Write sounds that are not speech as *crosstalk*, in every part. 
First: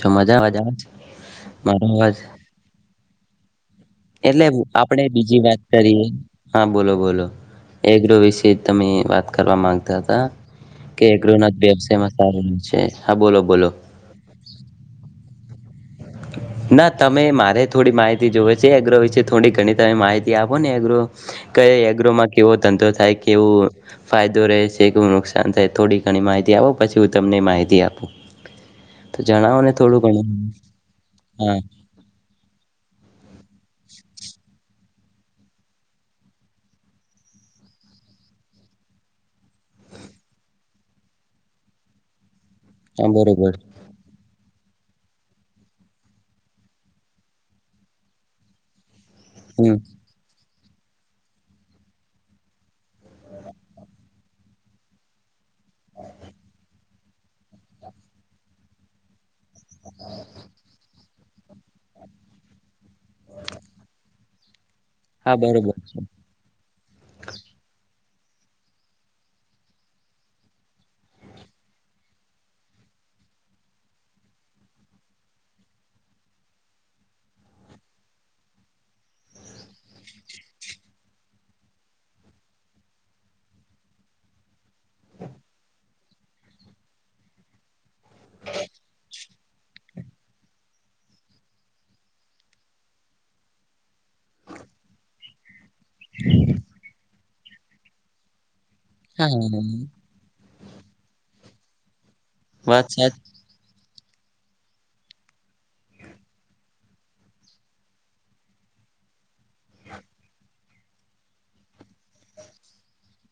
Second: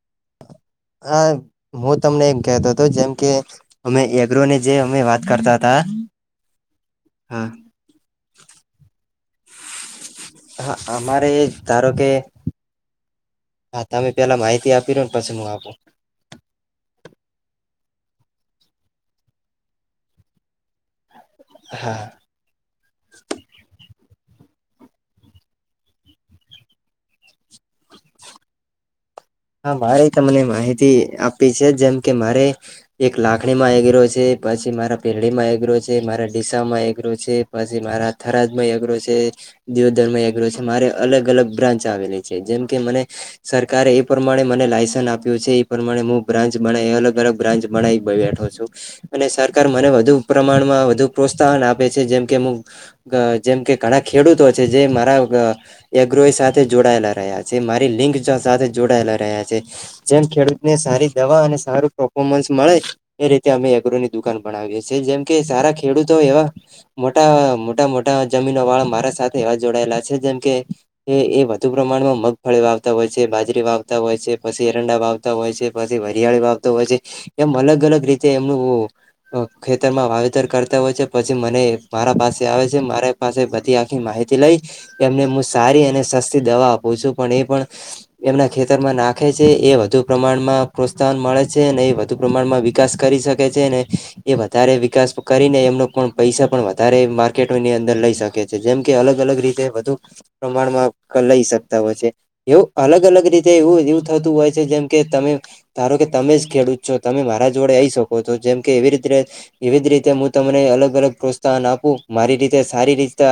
છો મજા અવાજ આવે છે હા, હા મારો હું અવાજ તમને એક કતો હતો જેમ કે અમે એટલે એગ્રોની જે અમે આપડે બીજી કરતા વાત હતા કરીએ. હા, બોલો બોલો હા એગ્રો વિશે તમે વાત કરવા માંગતા હતા. કે અમારે ગૃહનાથ ધારો કે વ્યવસાયમાં સારું છે. હા, બોલો બોલો હા તમે પેલા માહિતી આપી દો ને પછી હું આપું ઓ ના તમે મારે થોડી માહિતી જોવો છે એગ્રો વિશે થોડી ઘણી તમે માહિતી આપો ને એગ્રો કએ હા એગ્રોમાં કેવો ધંધો થાય કે કેવું ફાયદો રહે છે કે નુકસાન થાય થોડી ઘણી માહિતી આપો પછી હું તમને માહિતી આપું. તો જણાવો ને થોડું ગણું એ આપી છે જેમ કે મારે એક લાખણી માં એગરો છે પછી મારા પેરડી માં એગરો છે મારા ડીસા માં એગરો છે પછી મારા થરાદમય અગ્ર છે દિયોદરમ અગ્ર છે મારે અલગ અલગ બ્રાચ આવેલી છે. જેમ કે મને હા બરોબર સરકાર એ અને મને લાયસન્સ આપ્યું છે એ પ્રમાણે હું બ્રાન્ચ બના અલગ અલગ બ્રાન્ચ બનાવી બેઠો છું. અને સરકાર હમ મને વધુ પ્રમાણ માં વધુ પ્રોત્સાહન આપે છે જેમકે હું અહ જેમ કે ઘણા ખેડૂતો છે જે મારા અહ એગ્રો એ સાથે જોડાયેલા રહ્યા છે મારી લિંગ સાથે જોડાયેલા રહ્યા છે. જેમ ખેડૂતને સારી દવા અને સારું પફોર્મન્સ મળે એ રીતે અમે એગ્રો ની દુકાન બએ છી જેમ હા કે સારા બરોબર ખેડૂતો એવા મોટા મોટા મોટ ના જમીન વાળા મારા સાથે જોડાયેલા છે જેમકે એ એ વધુ પ્રમાણમાં મગફળી આવતા હોય છે બાજરી ટે વાવતા હોય છે. પછી એરંડા વાવતા હોય છે, પછી વરિયાળી વાવતો હોય છે, એમ અલગ અલગ રીતે એમનું ઉહ અહ ખેતરમાં વાવેતર કરતા હોય છે પછી મને મારા પાસે આવે છે. મારા પાસે પછી આખી માહિતી લઈ એમને હું સારી અને સસ્તી દવા આપું છું પણ એ પણ એમના ખેતરમાં નાખે છે એ વધુ પ્રમાણમાં પ્રોત્સાહન મળે છે. અને ને એ વધુ પ્રમાણમાં વિકાસ કરી કરી શખે છે ને એ વધારે વિકાસ કરીને એમનો પણ પૈસા પણ વધારે માર્કેટની અંદર લઈ શકે છે જેમ કે અલગ હા અલગ રીતે વધુ પ્રમાણમાં લઈ શકતા હોય છે એવું વાત અલગ સાચી અલગ રીતે એવું એવું થતું હોય છે જેમ કે તમે ધારો કે તમે ખેડૂત છો તમે મારા જોડે આવી શકો છો જેમ કે એવી રીતે એવી જ રીતે હું તમને અલગ અલગ અલગ પ્રોત્સાહન આપું મારી રીતે સારી રીતે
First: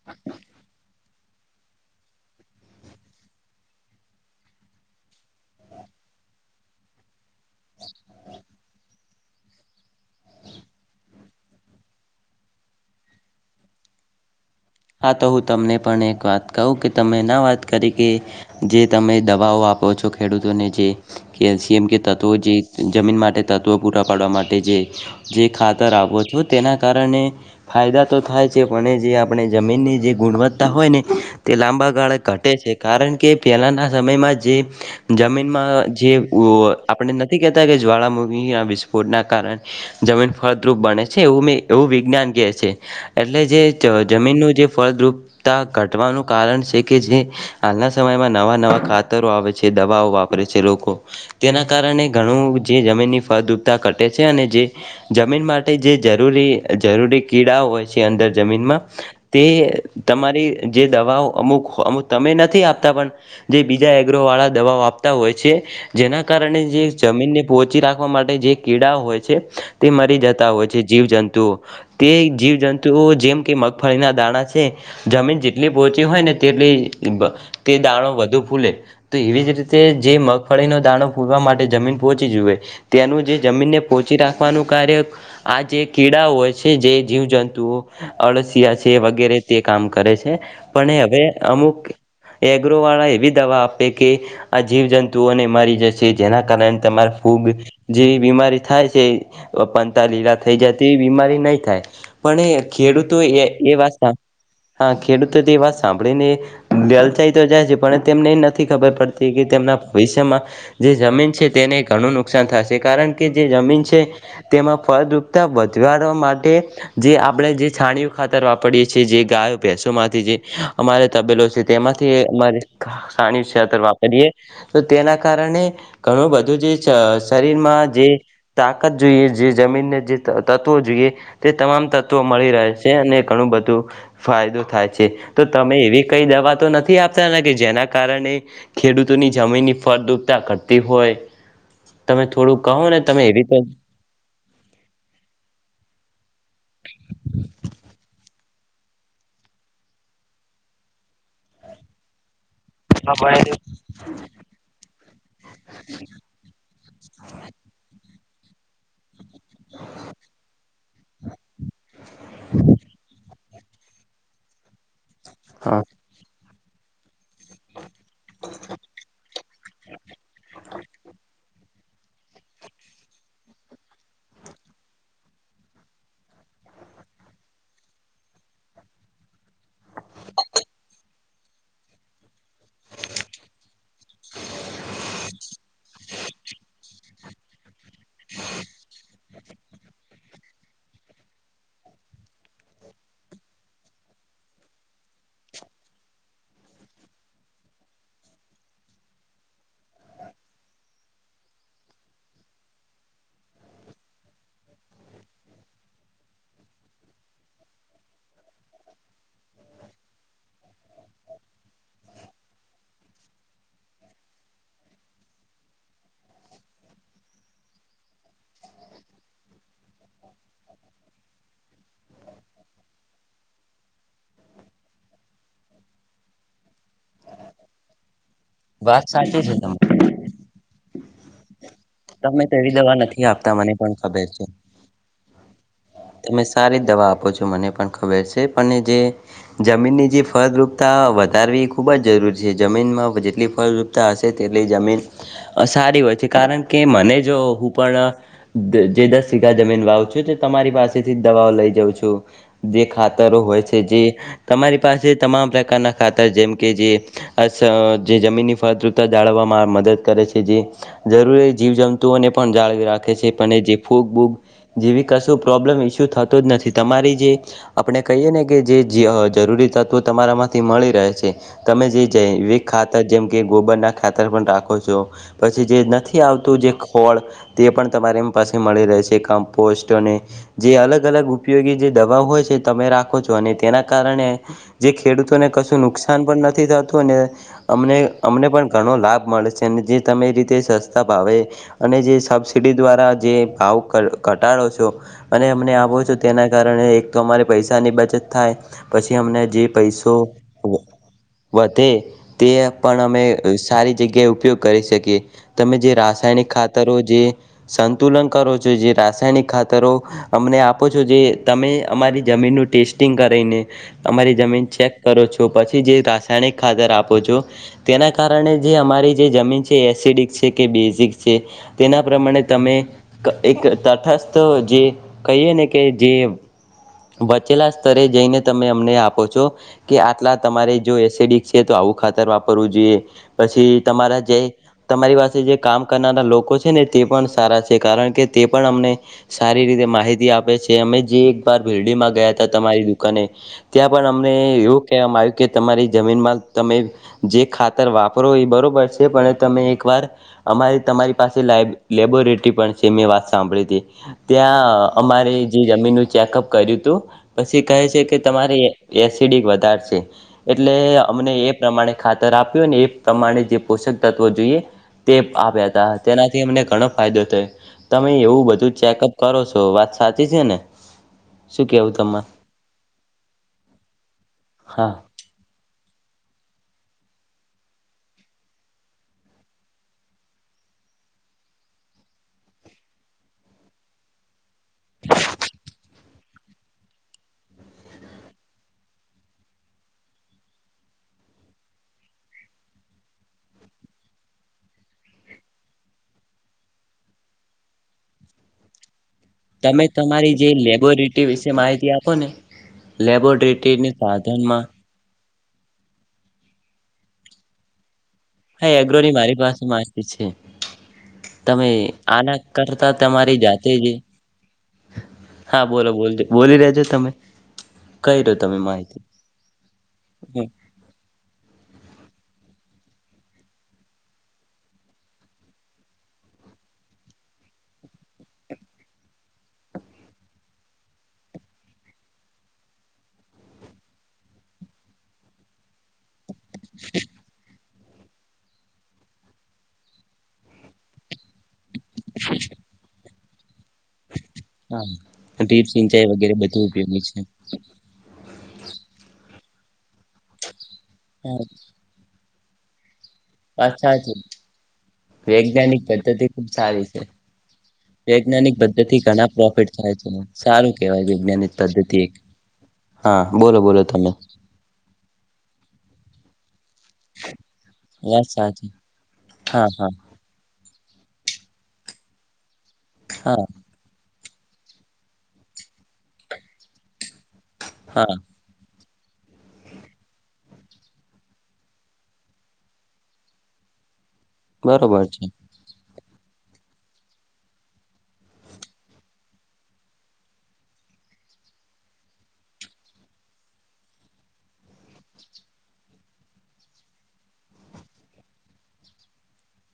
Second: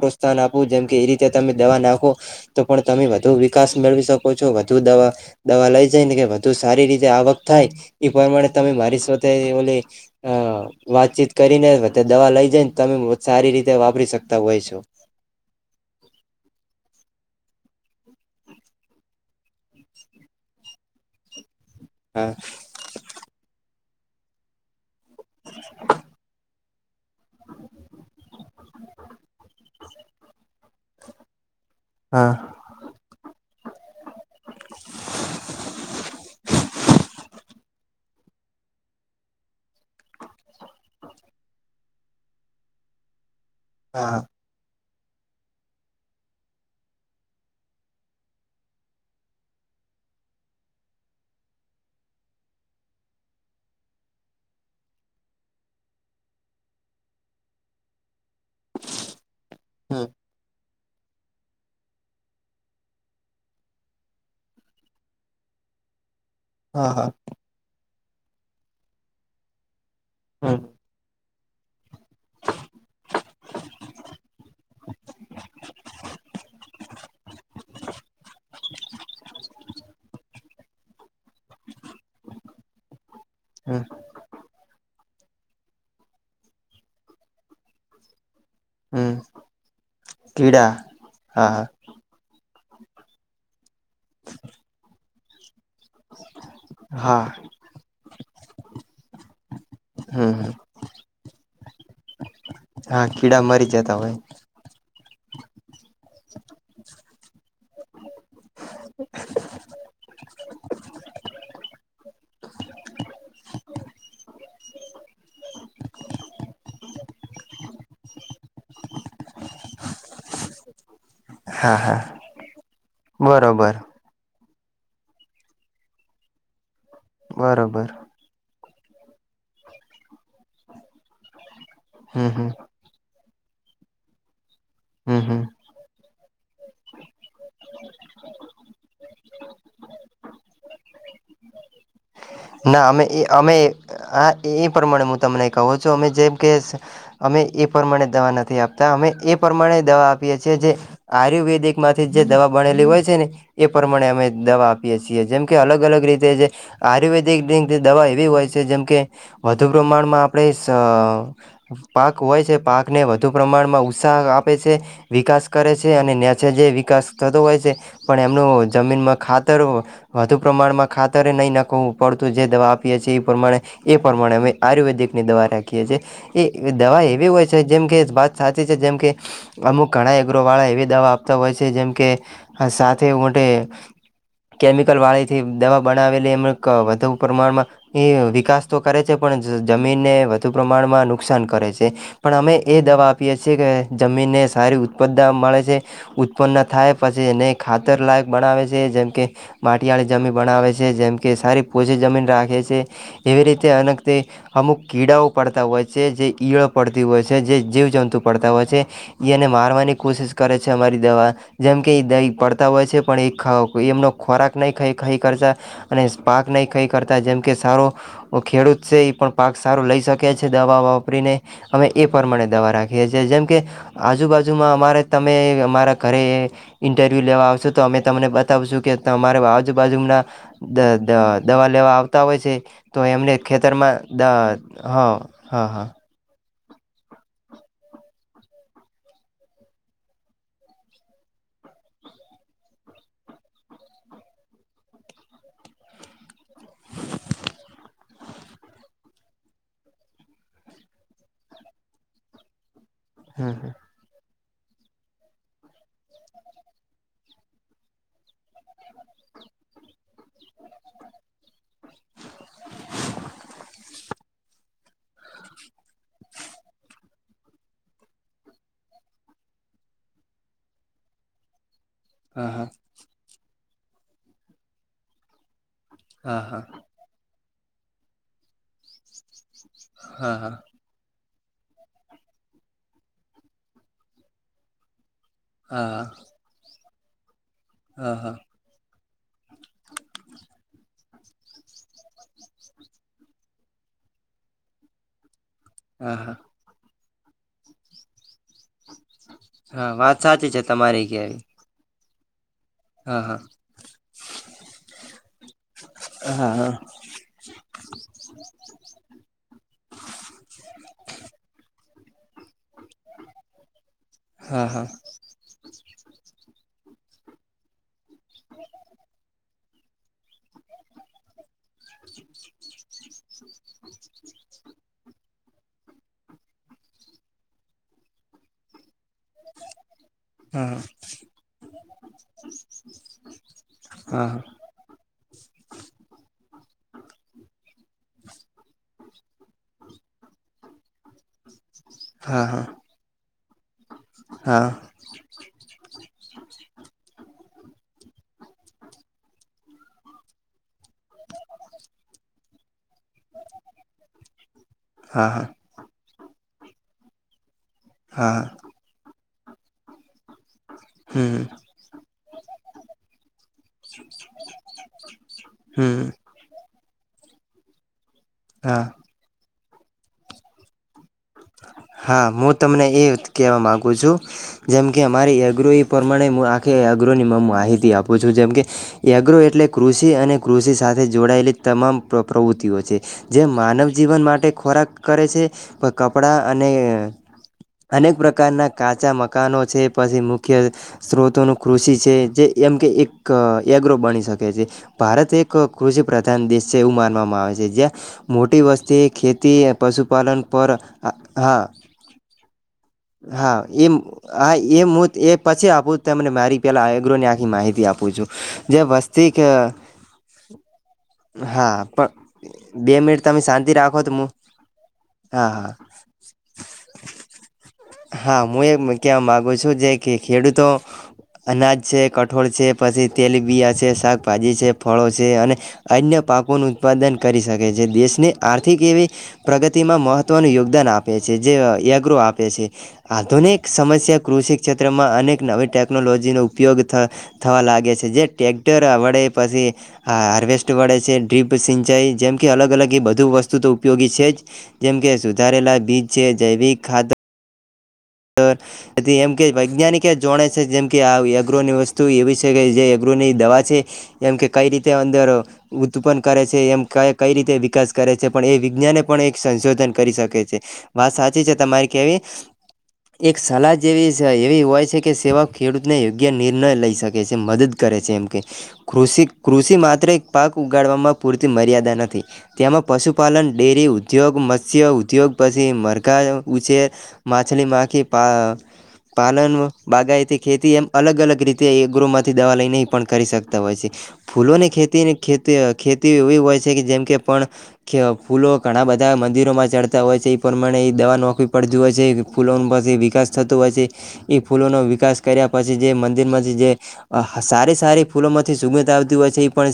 પ્રોત્સાહન આપું જેમ કે એ રીતે તમે દવા નાખો તો પણ તમે વધુ વિકાસ મેળવી શકો છો વધુ દવા દવા લઈ જાય ને કે વધુ સારી રીતે આવક થાય એ પ્રમાણે તમે મારી શ્ર તે ઓલી અહ વાતચીત કરીને વ દવા લઈ જઈને તમે સારી રીતે વાપરી સકતા હોય છે. હા, તો હું તમને પણ એક વાત કહું કે તમે ના વાત કરીકે જે તમે દવાઓ આપો છો ખેડૂતોને જે કે કેમ કે તત્વો હા જે જમીન માટે તત્ત્વો પૂરાં પાડવા માટે જે જે ખાતર આપો છો તેના કારણે ફાયદા તો થાય છે પણ જે આપણે જમીનની જે ગુણવત્તા હોય ને તે લાંબા ગાળા ઘટે છે કારણ કે પહેલાના સમયમાં જે જમીનમાં જે ઉવા આપણે નથી કેતા કે જ્વાળામુખીના વિસ્ફોટના કારણે જમીન ફળદ્રુપ બને છે એવું મેં એવું વિજ્ઞાન કેહે છે. એટલે જ હા જમીનનું જે ફળદ્રુપતા ઘટવાનું કારણ છે કે જે હાલના સમયમાં નવા નવા ખાતરો આવે છે દવાઓ વાપરે છે લોકો. તેના કારણે ઘણું જે જમીનની ફળદરતા ઘટે છે અને જે જમીન માટે જે જરૂરી જરૂરી કીડાઓ હોય છે અંદર જમીન તે હમ તમારી. જે દવાઓ અમુક અમુક તમે નથી આપતા પણ જે બીજા એગ્રો વાળા દવાઓ આપતા હોય છે. જેના કારણે જે હા હા જમીનને પોચી રાખવા માટે જે કીડાઓ હોય છે. તે મરી જતા હમ હોય છે જીવજંતુઓ તે જીવજંતુઓ જેમકે મ મગફળીના દાણાં છે જમીન જેટલી પોચી હોય ને તેટલી તે દાણો વધુ ફૂલે તો એવી જ રીતે જે મગફળીનો દાણો પૂરવા માટે જમીન પોચી જ હોય તેનું જે જમીનને હમ પોચી રાખવાનું કાર્ય. આ જે કીડાઓ હોય છે જે જીવજંતુઓ અળ છે હમ વગેરે તે કામ કરે છે કીડા પણ હવે હા હા અમુક એગ્રો વાળા એવી દવા આપે કે આ જીવ જંતુઓને મારી જેના કારણે તમારે હા ફૂગ જેવી બીમારી થાય છે પતા હમ લીલા હમ થઈ જ તે બીમારી નહી થાય પણ એ હા ખેડૂતો કીડા એ મરી એ જતા વાસ્તા હોય ખેડૂતો તે વાત સાંભળીને લલચાઈ તો જાય છે પણ તેમને નથી. થી ખબર પડતી કે તેમના ભવિષ્યમાં. જે જમીન છે તેને ઘણું નુકસાન થશે કારણ કે જે જમીન છે તેમાં ફળદ્રુપતા વધ જીવાળવા માટે જે આપણે જે છાણીયુ ખાતર વાપરીએે છીએ જે ગાયો ભેસો માંથી જે અમારે તબેલો છે હા હા તેમાંથી અમારે છાણીયું બરોબર ખાતર વાપરીએ તો તેના કારણે ઘણું બધું જે બરોબર શરીરમાં જે તાકાત જોઈએ જે જમીનને જે તત્વો જોઈએ તે તમામ તત્વો હમ હમ મળી રહે છે. ને ઘણુ બધુ ફાયદો થાય છે હમ હમ તો તમે એવી કઈ દવા તો નથી આપતા જેના કારણે ખેડૂતોની જમીનની ફળદુપતા ઘટતી હોય. તમે થોડું ના કહો ને અમે એ તમે એવી અમે તો આ એ પ્રમાણે હું તમને કહું છું અમે જે. કે અમે એ પ્રમાણે દવાના આપતા અમે એ પ્રમાણે દવા આપીએ છીએ જે આયુર્વેદિક માંથી જે દવા બનેલી હોય છે ને એ હા પ્રમાણે અમે દવા આપીએ છીએ જેમ કે અલગ અલગ રીતે જે આયુર્વેદ. દવા એવી હોય છે જેમ કે. વધુ પ્રમાણમાં આપણે પાક હોય છે પાકને વધુ. પ્રમાણમાં ઉત્સાહ આપે છે વિકાસ કરે છે અને નેચ છે જે વિકાસ થતો હોય છે પણ એમનું જમીનમાં ખાતર વધુ પ્રમાણમાં ખાતરે નહીં નાખવું પડતું જે દવા આપીએ છીએ એ પ્રમાણે એ પ્રમાણે અમે આયુર્વેદિકની દવા રાખીએ છીએ એ દવા એવી હોય છે જેમ કે વાત સાચી છે જેમ કે અમુક ઘણા એગ્રો વાળા એવી દવા આપ. હોય છે જેમ કે આ સાથે મો. કેમિકલ વાળીથી દવા બનાવેલી એમ વધુ પ્રમાણમાં વિકાસ તો કરે છે. જમીનને વધુ પ્રમાણમાં નુકસાન કરે છે પણ અમે એ દવા આપીએ છીએ કે જમીન. ને સારી ઉત્પાદન મળે છે ઉત્પન્ન થાય પછી એને ખાતરલાયક બનાવે છે જેમ કે. માટીવાળી જમીન બનાવે છે જેમ કે. કે સારી પૉચીજમીન રાખે છે એવી રીતે અને અમુક કીડાઓ પડતા હોય છે. જે ઈયળો પડતી હોય છે જે જીવજંતુ પડતા હોય છે એને મારવાની કોશિશ કરે છે અમારી દવા જેમકે દહી પડતા હોય છે પણ એ એમનો ખોરાક નહી ખ ખાઈ કરતા. અને પાક નહીં ખઈ કરતા જેમ કે સારો ખેડૂત છે એ પણ પાક સારો લઈ શકે છે દવા વાપરીને અમે એ પ્રમાણે દવા રાખીએ છીએ જેમ કે આજુબાજુમાં અમારે તમે અમારા ઘરે ઇન્ટરવ્યુ લેવા આવશે તો અમે તમને તમે સુંકે વાત તમારે સાચી છે તમારી આજુબાજુના દવા લેવા આવતા હોય તમે છે એવી દવા તો નથી એમને આપતા મને પણ ખેતરમાં ખબર છે હ હા હા. તમે સારી દવા આપો છો મને પણ ખબર છે પણ જે જમીનની જે ફળદ્રુપતા વધારે. ખૂબ જ જરૂરી છે જમીનમાં જેટલી ફળપતા હશે તેટલી જમીન સારી હોય છે કારણ કે. કે મને જો હું પણ જે દસ સીગા જમીન વાવ છું તો તમારી પાસેથી દવાઓ લઈ. જઉ છું જે ખાતરો હમ હોય હમ છે જે. તમારી પાસે તમામ પ્રકારના ખાતર જેમ કે જે અસ જે જમીનની ફળદ્રુપતા જાળવવા. માં મદદ કરે છે. જે જરૂરી જીવ જંતુઓને પણ જાળવી રાખે છે. પણ એ જે ફૂગ બૂગ જેવી કશું પ્રોબ્લેમ ઈસ્યુ થતો જ નથી થી તમારી જે આપણે કહીએ ને કે જે જરૂરી તત્વો તમારા માંથી મળી રહે છે. તમે જે હા જૈવિક હા ખાતર જેમ કે ગોબરના ખાતર પણ રાખો છો. પછી જે નથી હા આવત તું હા જે ખોળ તે પણ તમારીમ પાસે મળી રહે છે. કમ્પોસ્ટ અને હા હા જે અલગ અલગ ઉપ ઉપયોગી જે દવા હોય છે, તમે રાખો છો અને તેના કારણે જે ખેડૂતોને કશું હા નુકસાન પણ નથી થાતું. અને અમને હા અમને પણ ઘણો લાભ મળે છે ને જે તમે રીતે સસ્તા ભાવે અને જે સબસિડી દ્વારા જે ભાવ ઘટાડો છો. અને અમને આપો છો હા હા તેના કારણે એક તો અમારે પૈસાની બચત થાય પછી, અમને જે હા પૈસો વાત સાચી છે વ તમારી કેવી વધે તે પણ અમે હા સારી જગ્યાએ ઉપયોગ કરી શકીએ. તમે જે રાસાયણિક હા હા ખાતરો જે સંતુલન કરો છો. જે રાસાયણિક ખાતરો અમને આપ આપો છો જે તમે અમારી જમીનનું ટેસ્ટિંગ કરીને અમારી જમીન હા હા ચેક કરો છો પછી છી જે રાસાયણિક ખાતર આપો છો તેના કારણે જે અમારી જે જમીન છે એસિડિક છે. કે બેઝિક છે તેના પ્રમાણે તમે એક તટસ્થ જે કહીએ ને કે જે વચેલા સ્તરે જઈને તમે અમને આપ પો છો કે આટલા તમારે હા જો એસિડિક છે તો આવું ખાતર વાપરવું જોઈએ. પછી તમારા અ હા જય હા તમારી પાસ કામ કરનારા લોકો છે ને તે પણ સારા છે. કારણ કે તે પણ અમને સારી રીતે માહિતી આપે છે. અમે જે એકવાર ભીરડીમાં હા ગયાતા હા તમારી દુકાને ત્યાં પણ અમને એવું કહેવામાં આવ્યું કે તમારી જમીનમાં તમે જે ખાતર વાપરો એ બરોબર છે. પણ તમે એક વાર અમારે તમારી પાસે લાઇબ લેબોરેટરી પણ છે. મેં વાત સાંભળી તી ત્યાં હા અમારે હા જે જમીનનું ચેકઅપ કર્યું તું પછી કહે છે કે હા તમારે એસ ડિક વધાર છે. એટલે અમને હમ એ પ્રમાણે ખાતર આપ્યું ને એ પ્રમાણે જે પોષક તત્વો જોઈએ તે આપ્યા તા. હમ તેનાથી અમને ઘણો ફાયદો થયો. તમે એવું બધું હા ચેકઅપ કરો છો. વાત સાચી છે ને? શું કેવું? તમારે હા હું તમને એ કહેવા માગુ છું. જેમ હા કે અમારી એગ્રોહી પ્રમાણે મું આ કે એગ્રોની મ માહિતી આપું છું. જેમકે એગ્રો એટલે કૃષિ અને કૃષિ સાથે જોડાયેલી તમામ પ્ર પ્રવૃત્તિઓ છે. જે માનવ જીવન માટે ખોરાક કરે છે. કપડાં અને અનેક પ્રકારના કાચા મકાનો છે, પછી મુખ્ય સ્ત્રોતોનું કૃષિ છે. જે એમ કે એક એગ્રો બની શકે છે. ભારત એક કૃષિ પ્રધાન દેશ છે એવું માનવામાં આવે છે. છે. જ્યાં મોટી વસ્તી, ખેતી તમે તમારી પશુપાલન જે પર લેબોરેટરી વિશે હા માહિતી આપો ને હા લેબોરેટરીની એમ હા સાધનમાં એમ હોત એ પછી આપું તમને મારી પહેલાં આ એગ્રોની આખી માહિતી આપું છું. હા જે એગ્રોની વસ્તી મારી પાસે માહિતી છે. તમે હા આના પણ કરતાં બે મિનિટ તમારી તમે શાંતિ જાતેજ એ રાખો તો હું હા બોલ ચલો બોલજો બોલી દેજો તમે. કઈ દો હા તમે મું એમ માહિતી કેવા માગુ છું. જે કે ખેડૂતો અનાજ છે, કઠોળ છે, પછી તેલબિયા છે, શાકભાજી છે, ફળો છે, અને અન્ય પાકોનું ઉત્પાદન કરી શકે. જે દેશ ની આર્થિક એવી પ્રગતિમાં મહત્વનું યોગ દાન આપે છે. જે એગ્રો આપે છે. આધુનિક સમસ્યા કૃષિક્ષેત્રમાં અનેક નવી ટેકનોલોજીનો ઉપયોગ થ થવા લાગે. છે. જે ટ્રેક્ટર આવડે પછી હાર્વેસ્ટ વડે છે ડ્રીપ સિંચાઈ જેમ કે અલગ અલગ એ બધુ વસ્તુ તો ઉપયોગી છે જ. હા જેમ કે ડ્રીપ સુધારેલા બીજ સિંચાઈ છે. વગેરે બધું જૈવિક ઉપયોગી ખાતર *inaudible* એમ કે વૈજ્ઞાનિક એ જોણે છે. જેમ કે આ એગ્રોની વસ્તુ એવી છે. કે જે એગ્રોની દવા છે. એમ કે કઈ રીતે અંદર વૈજ્ઞાનિક ઉત્પન્ન પદ્ધતિ કરે ખુબ છે. એમ સારી કઈ રીતે વિકાસ કરે કરે છે. પણ વૈજ્ઞાનિક એ પદ્ધતિ વિજ્ઞાને પણ ઘણા એક પ્રોફિટ સંશોધન થાય છે કરી શકે છે. સારું કેહેવાય વાત સાચી વૈજ્ઞાનિક છે. તમારી પદ્ધતિ એક કેવી હા એક બોલો સલાહ બોલો તમે જેવી એવી હોય છે. કે સેવા ખેડૂતને યોગ્ય નિર ન લઈ શકે છે. મદદ કરે છે. એમ વાત કે સાચી કૃષિ હા કૃષિ હા માત્ર એક પાક ઉગાડવામાં પૂરતી મર્યાદા નથી તેમાં હા પશુપાલન ડેરી ઉ ઉદ્યોગ મત્સ્ય ઉદ્યોગ પછી મરઘા ઉછેર માછલી કે હા પા પાલન બાગાયતી ખેતી એમ અલગ-અલગ રીતે એગ્રોમાંથી દવા લઈને પણ કરી શકતા હોય છે. ફૂલો ની બરોબર ખેતી છે ખેતી ખેતી એવી હોય છે. જેમ કે ફૂલો ઘણા બધા મંદિરોમાં ચડતા હોય છે. એ પ્રમાણે દવા નોકરી પર હોય છે. ફૂલોસ વિકાસ થતો હોય છે. એ ફૂલોનો વિકાસ કર્યા પછી જે મંદિર માંથી જે સારી સારી ફૂલો માંથી સૂંઘથ આવતી હોય છે. એ પણ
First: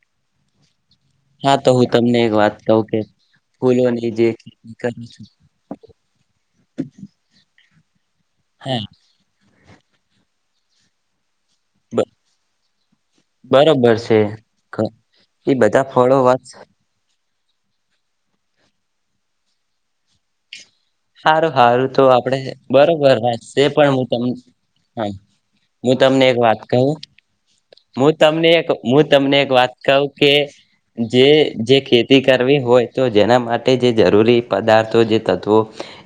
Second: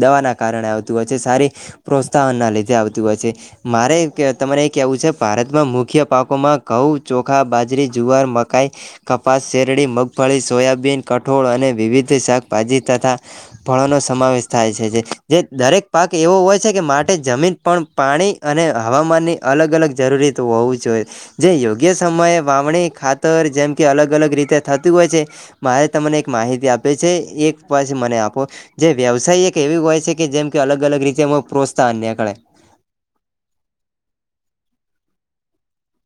દવા ના કારણે આવતી હોય. સારી હા તો હું તમને એક પ્રોત્સાહન ના વાત લીધે કહું કે આવતું હોય છે. મારે ફૂલોની જે તમારે એ ખેતી કેહેવું કરું છે. છું ભારતમાં મુખ્ય મુખ્ય પાકોમાં ઘઉ ચોખા બાજરી, જુવાર, મકાઈ, હા કપાસ, શેરડી, મગફળી, સોયાબીન કટ ઠોળ અને વિવિધ શાકભાજી તથા બરોબર ફળોનો છે સમાવેશ થાય છે. જે એ બધા દરેક પાક ફળો એવું વાત હોય છે. કે મા માટે જમીન પણ પાણી અને હવામાનની અલગ-અલગ જરૂરિયાત હોવું જોઈએ. જે સારું યોગ્ય સારું તો સમયે આપડે વાવણી બરોબરત ખાતર છે. જેમ કે પણ હું અલગ અલગ રીતે થતું તમને હા હોય છે મારે હું તમને એક વાત માહિતી કહું. આપે છે એક પછી હું મને આપો તમને એક જે હું તમને વ્યવસાય એક વાત એવી હોય કવું છે કે જેમ અલગ અલગ રીતે એમાં જે પ્રોત્સાહન ખેતી નીકળે કરવી હોય. તો જેના માટે જે જરૂરી પદાર્થો જે તત્ત્વો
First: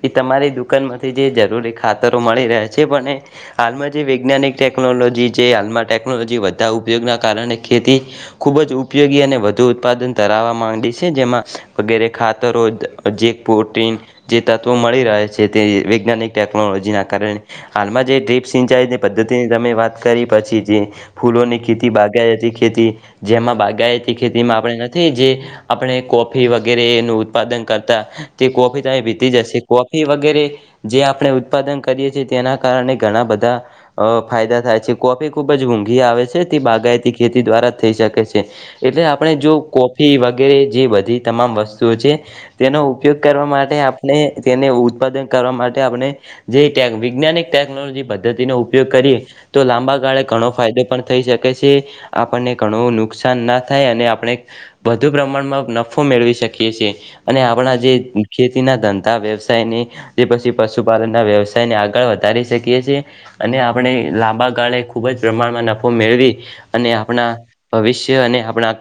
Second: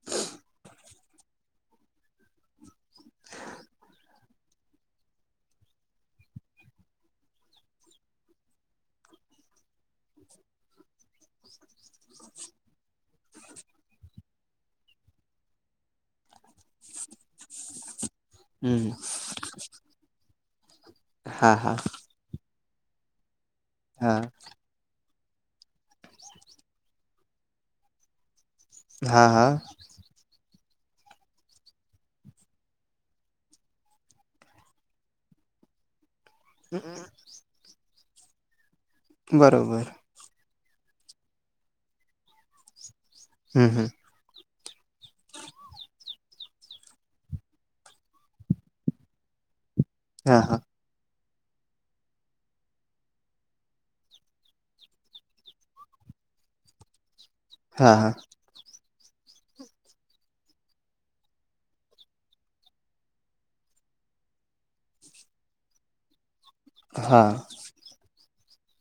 એ તમારી દુકાન માંથી જે જરૂરી ખાતરો મળી રહ્યા છે. પણ હાલમાં જે વૈજ્ઞાનિક ટેકનોલોજી જે હાલમાં ટેકનોલોજી બધા ઉપયોગના કારણે ખેતી ખૂબ જ ઉપયોગી અને વધુ ઉત્પાદન ધરાવા માંડી છે. જેમાં વગેરે ખાતરો જેક પ્રોટીન જે તત્વો મળી રહે છે. તે વૈજ્ઞાનિક ટેકનોલોજીના કારણે હાલમાં જે ડ્રીપ હમ સિંચાઈની પદ્ધતિની તમે વાત કરી પછી જે હા ફૂલોની હા ખેતી બાગાયતી ખેતી. ખેતી, જેમાં બાગાયતી હા ખેતીમાં આપણે નથી જે આપણે કોફી વગેરેનું ઉત્પાદન કરતા, તે કોફી ત હા તે જસે, હા કોફી વગેરે જે આપણે ઉત્પાદન કરીએ છીએ, તેના કારણે ઘણા બધા અ ફાયદા થાય છે. કોફી ખુબ જ મોંઘી આવે છે, તે બાગાયતી ખેતી દ્વારા જ થઈ શકે છે. એટલે આપણે જો બરોબર કોફી વગેરે જે બધી તમામ વસ્તુઓ છે. તેનો ઉપયોગ કરવા હમ માટે હમ આપ તેને ઉત્પાદન કરવા માટે આપણે જે વજ્ઞાનિક ટેકનોલોજી પદ્ધતિનો ઉપયોગ કરીએ. તો લાંબા ગાળે હા ઘણો હા ફાયદો પણ થઈ શકે છે. આપણને ઘણું નુકસાન ના થાય અને આપણે વધુ પ્રમાણમાં નફો મેળવી શકીએ છીએ. અને આપણા જે હા હા ખેતીના ધંધા વ્યવાય જે પછી પશુપાલન ના વ્યવસાયને આગળ વધારી શકીએ છીએ અને લાંબા ગાળે ખુબ જ પ્રમાણમાં નફો મેળવી અને આપણા હા ભવિષ્ય અને આપણા